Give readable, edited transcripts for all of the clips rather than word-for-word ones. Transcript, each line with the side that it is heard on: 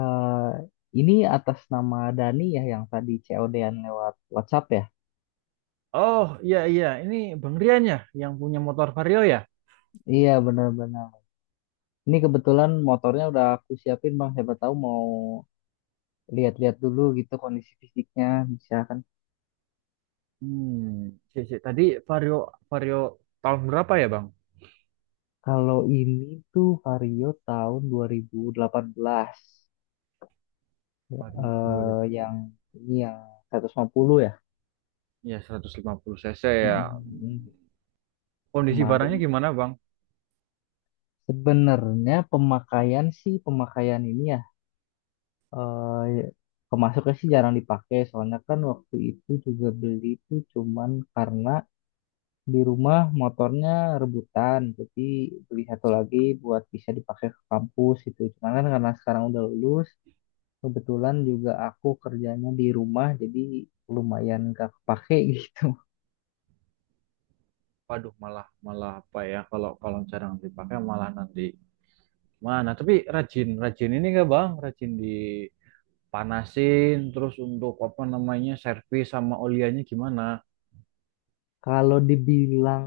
left: Eh, ini atas nama Dani ya yang tadi COD-an lewat WhatsApp ya?
right: Oh, iya, iya, ini Bang Rian ya yang punya motor Vario ya.
left: Iya benar-benar. Ini kebetulan motornya udah aku siapin Bang. Siapa tahu mau lihat-lihat dulu gitu kondisi fisiknya, bisa kan.
right: Hmm, sih. Tadi Vario Vario tahun berapa ya Bang?
left: Kalau ini tuh Vario tahun 2018.
right: Vario dua
left: Eh,
right: ribu
left: yang ini yang 150 ya.
right: ya, 150 cc
left: Mm,
right: ya.
left: mm,
right: Hmm,
left: mm.
right: Kondisi
left: Kemarin
right: barangnya gimana Bang?
left: sebenarnya pemakaian sih, pemakaian ini eh kemasuknya sih jarang dipakai, soalnya kan waktu itu juga beli itu cuman karena di rumah motornya rebutan, jadi beli satu lagi buat bisa dipakai ke kampus itu. Cuman kan karena sekarang udah lulus, kebetulan juga aku kerjanya di rumah, jadi lumayan gak kepake gitu.
right: Waduh, malah malah apa ya, kalau kalau jarang dipakai malah nanti mana? Tapi rajin rajin ini nggak Bang? Rajin dipanasin terus, untuk apa namanya, servis sama oliannya gimana?
left: Kalau dibilang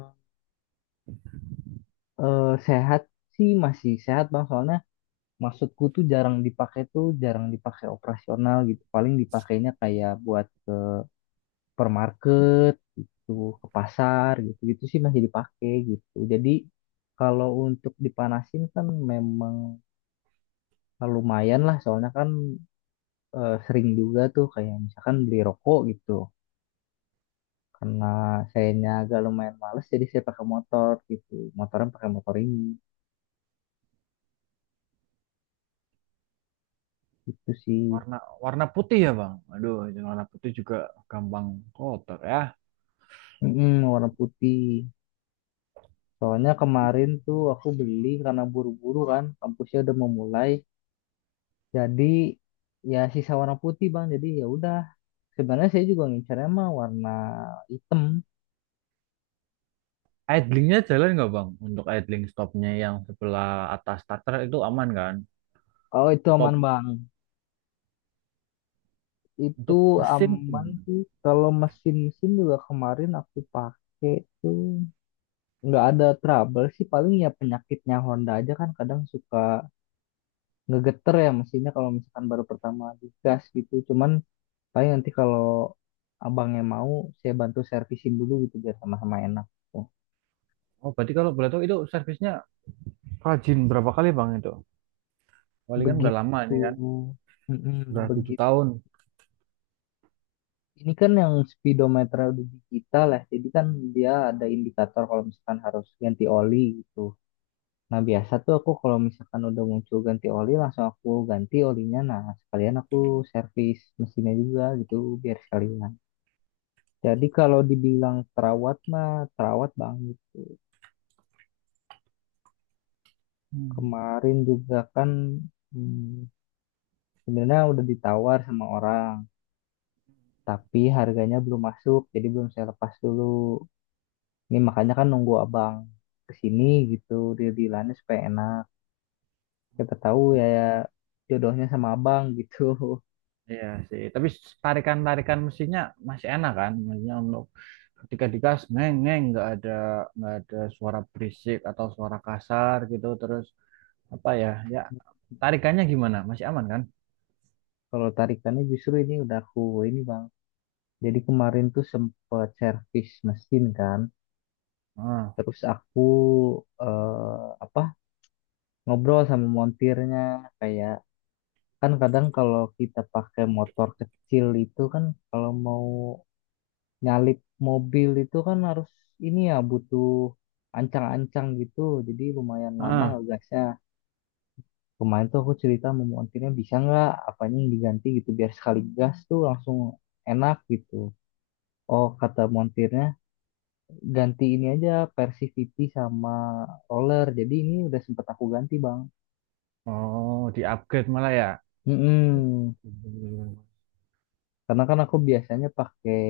left: sehat sih masih sehat Bang, soalnya maksudku tuh jarang dipakai, tuh jarang dipakai operasional gitu. Paling dipakainya kayak buat supermarket, tuh ke pasar gitu gitu sih, masih dipakai gitu. Jadi kalau untuk dipanasin kan memang lumayan lah, soalnya kan sering juga tuh kayak misalkan beli rokok gitu. Karena sayanya agak lumayan males, jadi saya pakai motor gitu, motornya pakai motor ini gitu sih.
right: Warna warna putih ya Bang. Aduh, warna putih juga gampang kotor ya.
left: Mm-mm, warna putih, soalnya kemarin tuh aku beli karena buru-buru kan, kampusnya udah memulai. Jadi ya sisa warna putih Bang. Jadi ya udah. Sebenarnya saya juga ngincernya mah warna hitam.
right: Idlingnya jalan nggak Bang? Untuk idling stopnya yang sebelah atas starter itu aman kan?
left: Kalau itu
right: Atau
left: aman Bang. Itu
right: untuk mesin,
left: aman
right: gimana?
left: sih. Kalau mesin-mesin juga kemarin aku pakai tuh nggak ada trouble sih. Paling ya penyakitnya Honda aja kan, kadang suka ngegeter ya mesinnya kalau misalkan baru pertama digas gitu. Cuman paling nanti kalau abangnya mau, saya bantu servisin dulu gitu biar sama-sama enak. Tuh.
right: Oh, berarti kalau boleh tahu itu servisnya rajin berapa kali Bang itu? Wali kan udah lama
left: Begitu.
right: ini kan,
left: Mm-mm,
right: udah tujuh
left: begitu.
right: tahun.
left: Ini kan yang speedometernya udah digital ya, jadi kan dia ada indikator kalau misalkan harus ganti oli gitu. Nah biasa tuh aku kalau misalkan udah muncul ganti oli, langsung aku ganti olinya. Nah sekalian aku servis mesinnya juga gitu, biar sekalian. Jadi kalau dibilang terawat mah, terawat banget.
right: Hmm.
left: Kemarin juga kan hmm, sebenarnya udah ditawar sama orang, tapi harganya belum masuk, jadi belum saya lepas dulu. Ini makanya kan nunggu abang kesini gitu, dia bilangnya supaya enak. Kita tahu ya, ya jodohnya sama abang gitu.
right: Iya sih, tapi tarikan-tarikan mesinnya masih enak kan? Maksudnya, untuk ketika digas neng neng, nggak ada suara berisik atau suara kasar gitu, terus apa ya, ya tarikannya gimana, masih aman kan?
left: Kalau tarikannya justru ini udah aku ini Bang. Jadi kemarin tuh sempet servis mesin kan.
right: Ah.
left: Terus aku eh, apa ngobrol sama montirnya, kayak kan kadang kalau kita pakai motor kecil itu kan, kalau mau nyalip mobil itu kan harus ini ya, butuh ancang-ancang gitu, jadi lumayan lama
right: Ah.
left: ngegasnya. Kemarin tuh aku cerita sama montirnya, bisa nggak apanya yang diganti gitu biar sekali gas tuh langsung enak gitu. Oh, kata montirnya ganti ini aja, Persivity sama roller, jadi ini udah sempet aku ganti Bang.
right: Oh, di-upgrade malah ya.
left: Mm-mm. Karena kan aku biasanya pakai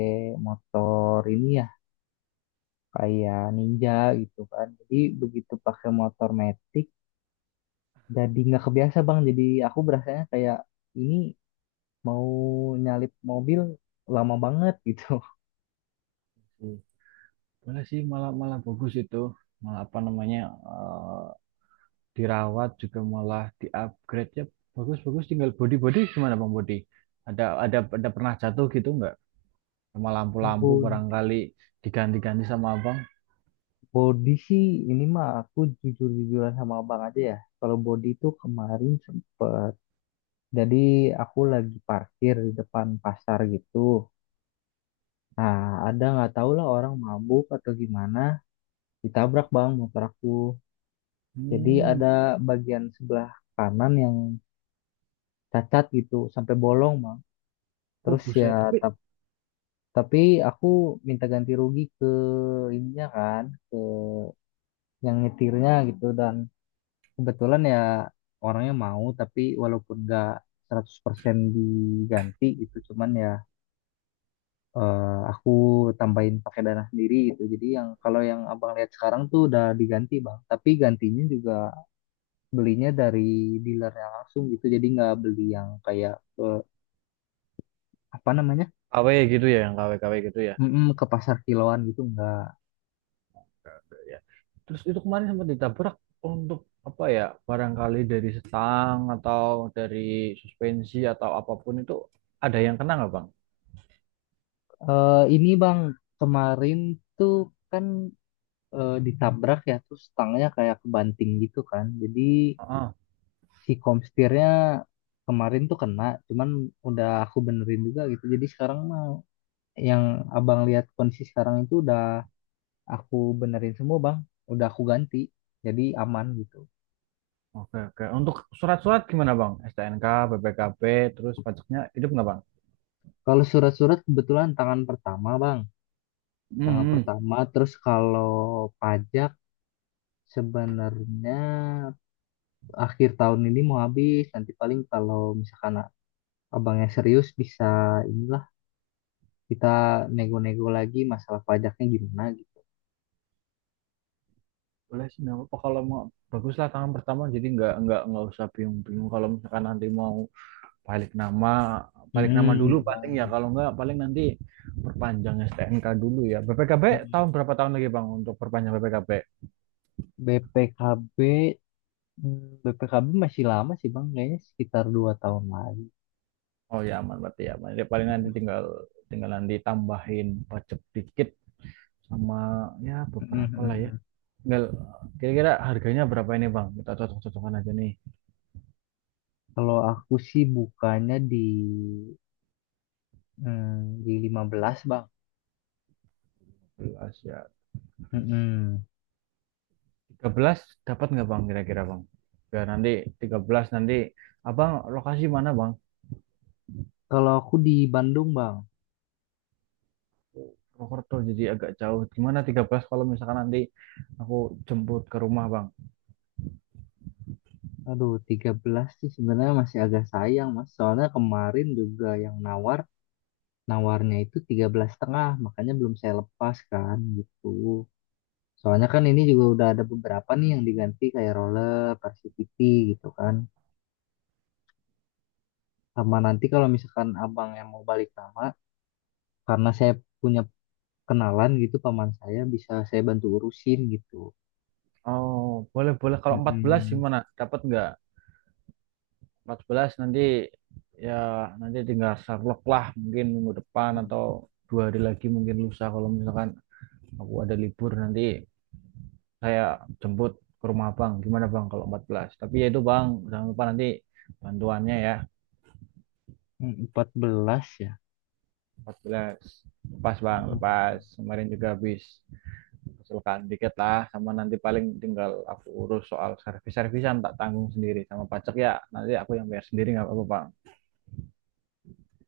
left: motor ini ya kayak Ninja gitu kan, jadi begitu pakai motor metik jadi nggak kebiasa Bang, jadi aku berasanya kayak ini mau nyalip mobil lama banget gitu.
right: Boleh sih, malah malah bagus itu. Malah apa namanya? Eh, dirawat juga, malah di-upgrade ya. Bagus-bagus, tinggal body-body gimana Bang, body? Ada pernah jatuh gitu nggak? Sama lampu-lampu
left: Bod-
right: barangkali diganti-ganti sama Abang.
left: Body sih ini mah, aku jujur-jujuran sama abang aja ya, kalau body itu kemarin sempet, jadi aku lagi parkir di depan pasar gitu, nah ada nggak tahu lah orang mabuk atau gimana, ditabrak Bang motor aku. Jadi
right: Hmm.
left: ada bagian sebelah kanan yang cacat gitu sampai bolong Bang,
right: Oh,
left: terus ya.
right: buset. Tapi
left: Tapi aku minta ganti rugi ke ininya kan, ke yang nyetirnya gitu. Dan kebetulan ya orangnya mau, tapi walaupun nggak 100% diganti itu, cuman ya, eh, aku tambahin pakai dana sendiri gitu. Jadi yang kalau yang abang lihat sekarang tuh udah diganti Bang, tapi gantinya juga belinya dari dealernya langsung gitu. Jadi nggak beli yang kayak ke apa namanya,
right: KW gitu ya, yang KW-KW gitu
left: mm-mm, ke pasar kiloan gitu nggak.
right: ya. Terus itu kemarin sempat ditabrak, untuk apa ya, barangkali dari stang atau dari suspensi atau apapun itu, ada yang kena nggak Bang?
left: Eh, ini Bang, kemarin tuh kan ditabrak ya, terus stangnya kayak kebanting gitu kan. Jadi
right: Heeh.
left: si komstirnya kemarin tuh kena, cuman udah aku benerin juga gitu. Jadi sekarang mah yang Abang lihat kondisi sekarang itu udah aku benerin semua Bang, udah aku ganti. Jadi aman gitu.
right: Oke, oke. Untuk surat-surat gimana Bang? STNK, BPKB, terus pajaknya hidup nggak Bang?
left: Kalau surat-surat kebetulan tangan pertama Bang,
right: Hmm,
left: tangan
right: hmm.
left: pertama. Terus kalau pajak sebenarnya akhir tahun ini mau habis, nanti paling kalau misalkan abangnya serius bisa inilah, kita nego-nego lagi masalah pajaknya gimana gitu.
right: Boleh sih, nggak apa-apa kalau mau. Baguslah tangan pertama, jadi nggak usah bingung-bingung kalau misalkan nanti mau balik nama balik nama
left: Mm-mm,
right: dulu. Paling ya,
left: benar.
right: kalau enggak paling nanti perpanjang STNK dulu ya, BPKB
left: Mm-mm.
right: tahun berapa, tahun lagi Bang untuk perpanjang BPKB?
left: BPKB mm, BPKB masih lama sih Bang, kayaknya sekitar 2 tahun lagi.
right: Oh ya, aman berarti, ya aman. Ya, paling nanti tinggal tinggalan ditambahin pajak dikit, sama ya beberapa lah ya.
left: Mm-mm.
right: Tinggal kira-kira harganya berapa ini Bang, kita cocok-cocokan aja nih.
left: Kalau aku sih bukanya di 15 Bang.
right: 13 ya?
left: Mm-mm.
right: 13 dapat nggak Bang, kira-kira Bang? Ya nanti 13, nanti Abang lokasi mana Bang?
left: Kalau aku di Bandung Bang.
right: Purwokerto, jadi agak jauh. Gimana 13 kalau misalkan nanti aku jemput ke rumah, Bang?
left: Aduh, 13 sih sebenarnya masih agak sayang Mas. Soalnya kemarin juga yang nawar, nawarnya itu 13,5, makanya belum saya lepas kan gitu. Soalnya kan ini juga udah ada beberapa nih yang diganti kayak roller, Varsity gitu kan. Sama nanti kalau misalkan abang yang mau balik nama, karena saya punya kenalan gitu, paman saya bisa saya bantu urusin gitu.
right: Oh, boleh, boleh. Kalau 14
left: Mm-mm.
right: gimana? Dapat nggak? 14 nanti ya, nanti tinggal Sherlock lah, mungkin minggu depan atau 2 hari lagi, mungkin lusa, kalau misalkan aku ada libur nanti saya jemput ke rumah Bang. Gimana Bang kalau 14? Tapi ya itu Bang, jangan lupa nanti bantuannya ya.
left: 14 ya.
right: 14. Lepas Bang, lepas.
left: Mm.
right: Kemarin juga habis. Usulkan dikit lah, sama nanti paling tinggal aku urus soal servis-servisan, tak tanggung sendiri, sama pajak ya nanti aku yang bayar sendiri, nggak apa-apa Bang.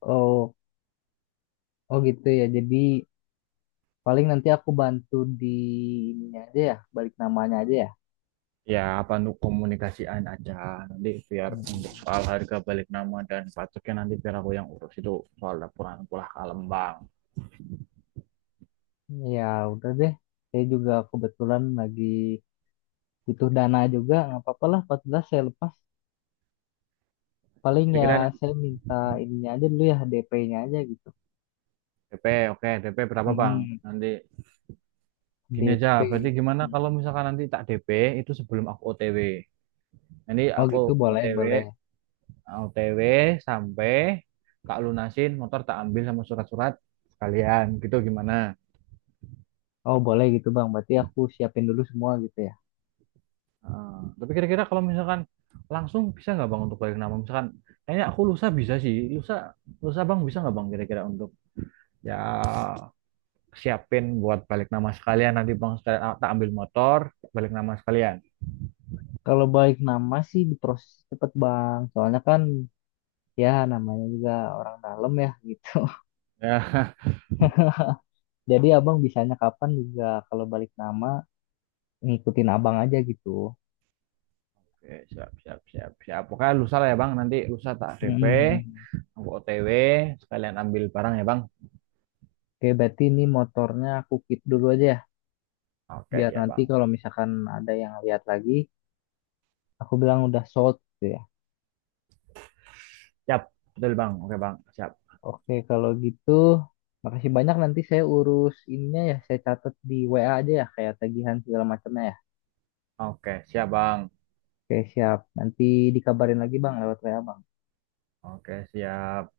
left: Oh, oh gitu ya. Jadi paling nanti aku bantu di ininya aja ya, balik namanya aja ya.
right: Ya apa, nu komunikasiin aja nanti, biar untuk
left: Mm.
right: soal harga balik nama dan pajaknya nanti biar aku yang urus itu. Soal laporan pulah kalem Bang.
left: Ya udah deh, saya juga kebetulan lagi butuh dana juga, nggak apa-apa lah, 14 saya lepas. Paling ya
right: Kira-kira
left: saya minta ininya aja dulu ya, DP-nya aja gitu.
right: DP. Oke, DP berapa Bang?
left: Mm-mm.
right: Nanti gini aja berarti,
left: DP.
right: gimana kalau misalkan nanti tak DP itu sebelum aku OTW, nanti
left: Oh
right: aku
left: gitu boleh,
right: OTW
left: boleh.
right: OTW sampai tak lunasin motor, tak ambil sama surat-surat sekalian gitu, gimana?
left: Oh boleh gitu Bang, berarti aku siapin dulu semua gitu ya.
right: Eh, tapi kira-kira kalau misalkan langsung bisa nggak Bang untuk balik nama? Misalkan kayaknya aku lusa bisa sih, lusa lusa Bang, bisa nggak Bang kira-kira untuk, ya, siapin buat balik nama sekalian, nanti Bang saya tak ambil motor, balik nama sekalian
left: Kalau balik nama sih diproses cepet Bang, soalnya kan ya namanya juga orang dalam ya gitu.
right: ya.
left: Jadi abang bisanya kapan juga kalau balik nama, ngikutin abang aja gitu.
right: Oke, siap, siap, siap, siap, pokoknya lusa lah ya Bang, nanti lusa tak DP,
left: Mm-mm.
right: aku OTW sekalian ambil barang ya Bang.
left: Oke, berarti ini motornya aku keep dulu aja ya,
right: Oke
left: biar
right: ya
left: nanti
right: Bang.
left: kalau misalkan ada yang lihat lagi, aku bilang udah sold gitu ya.
right: Siap, betul Bang. Oke Bang, siap.
left: Oke, kalau gitu, makasih banyak, nanti saya urus ininya ya, saya catat di WA aja ya, kayak tagihan segala macamnya ya.
right: Oke, siap Bang.
left: Oke, siap. Nanti dikabarin lagi Bang lewat WA Bang.
right: Oke, siap.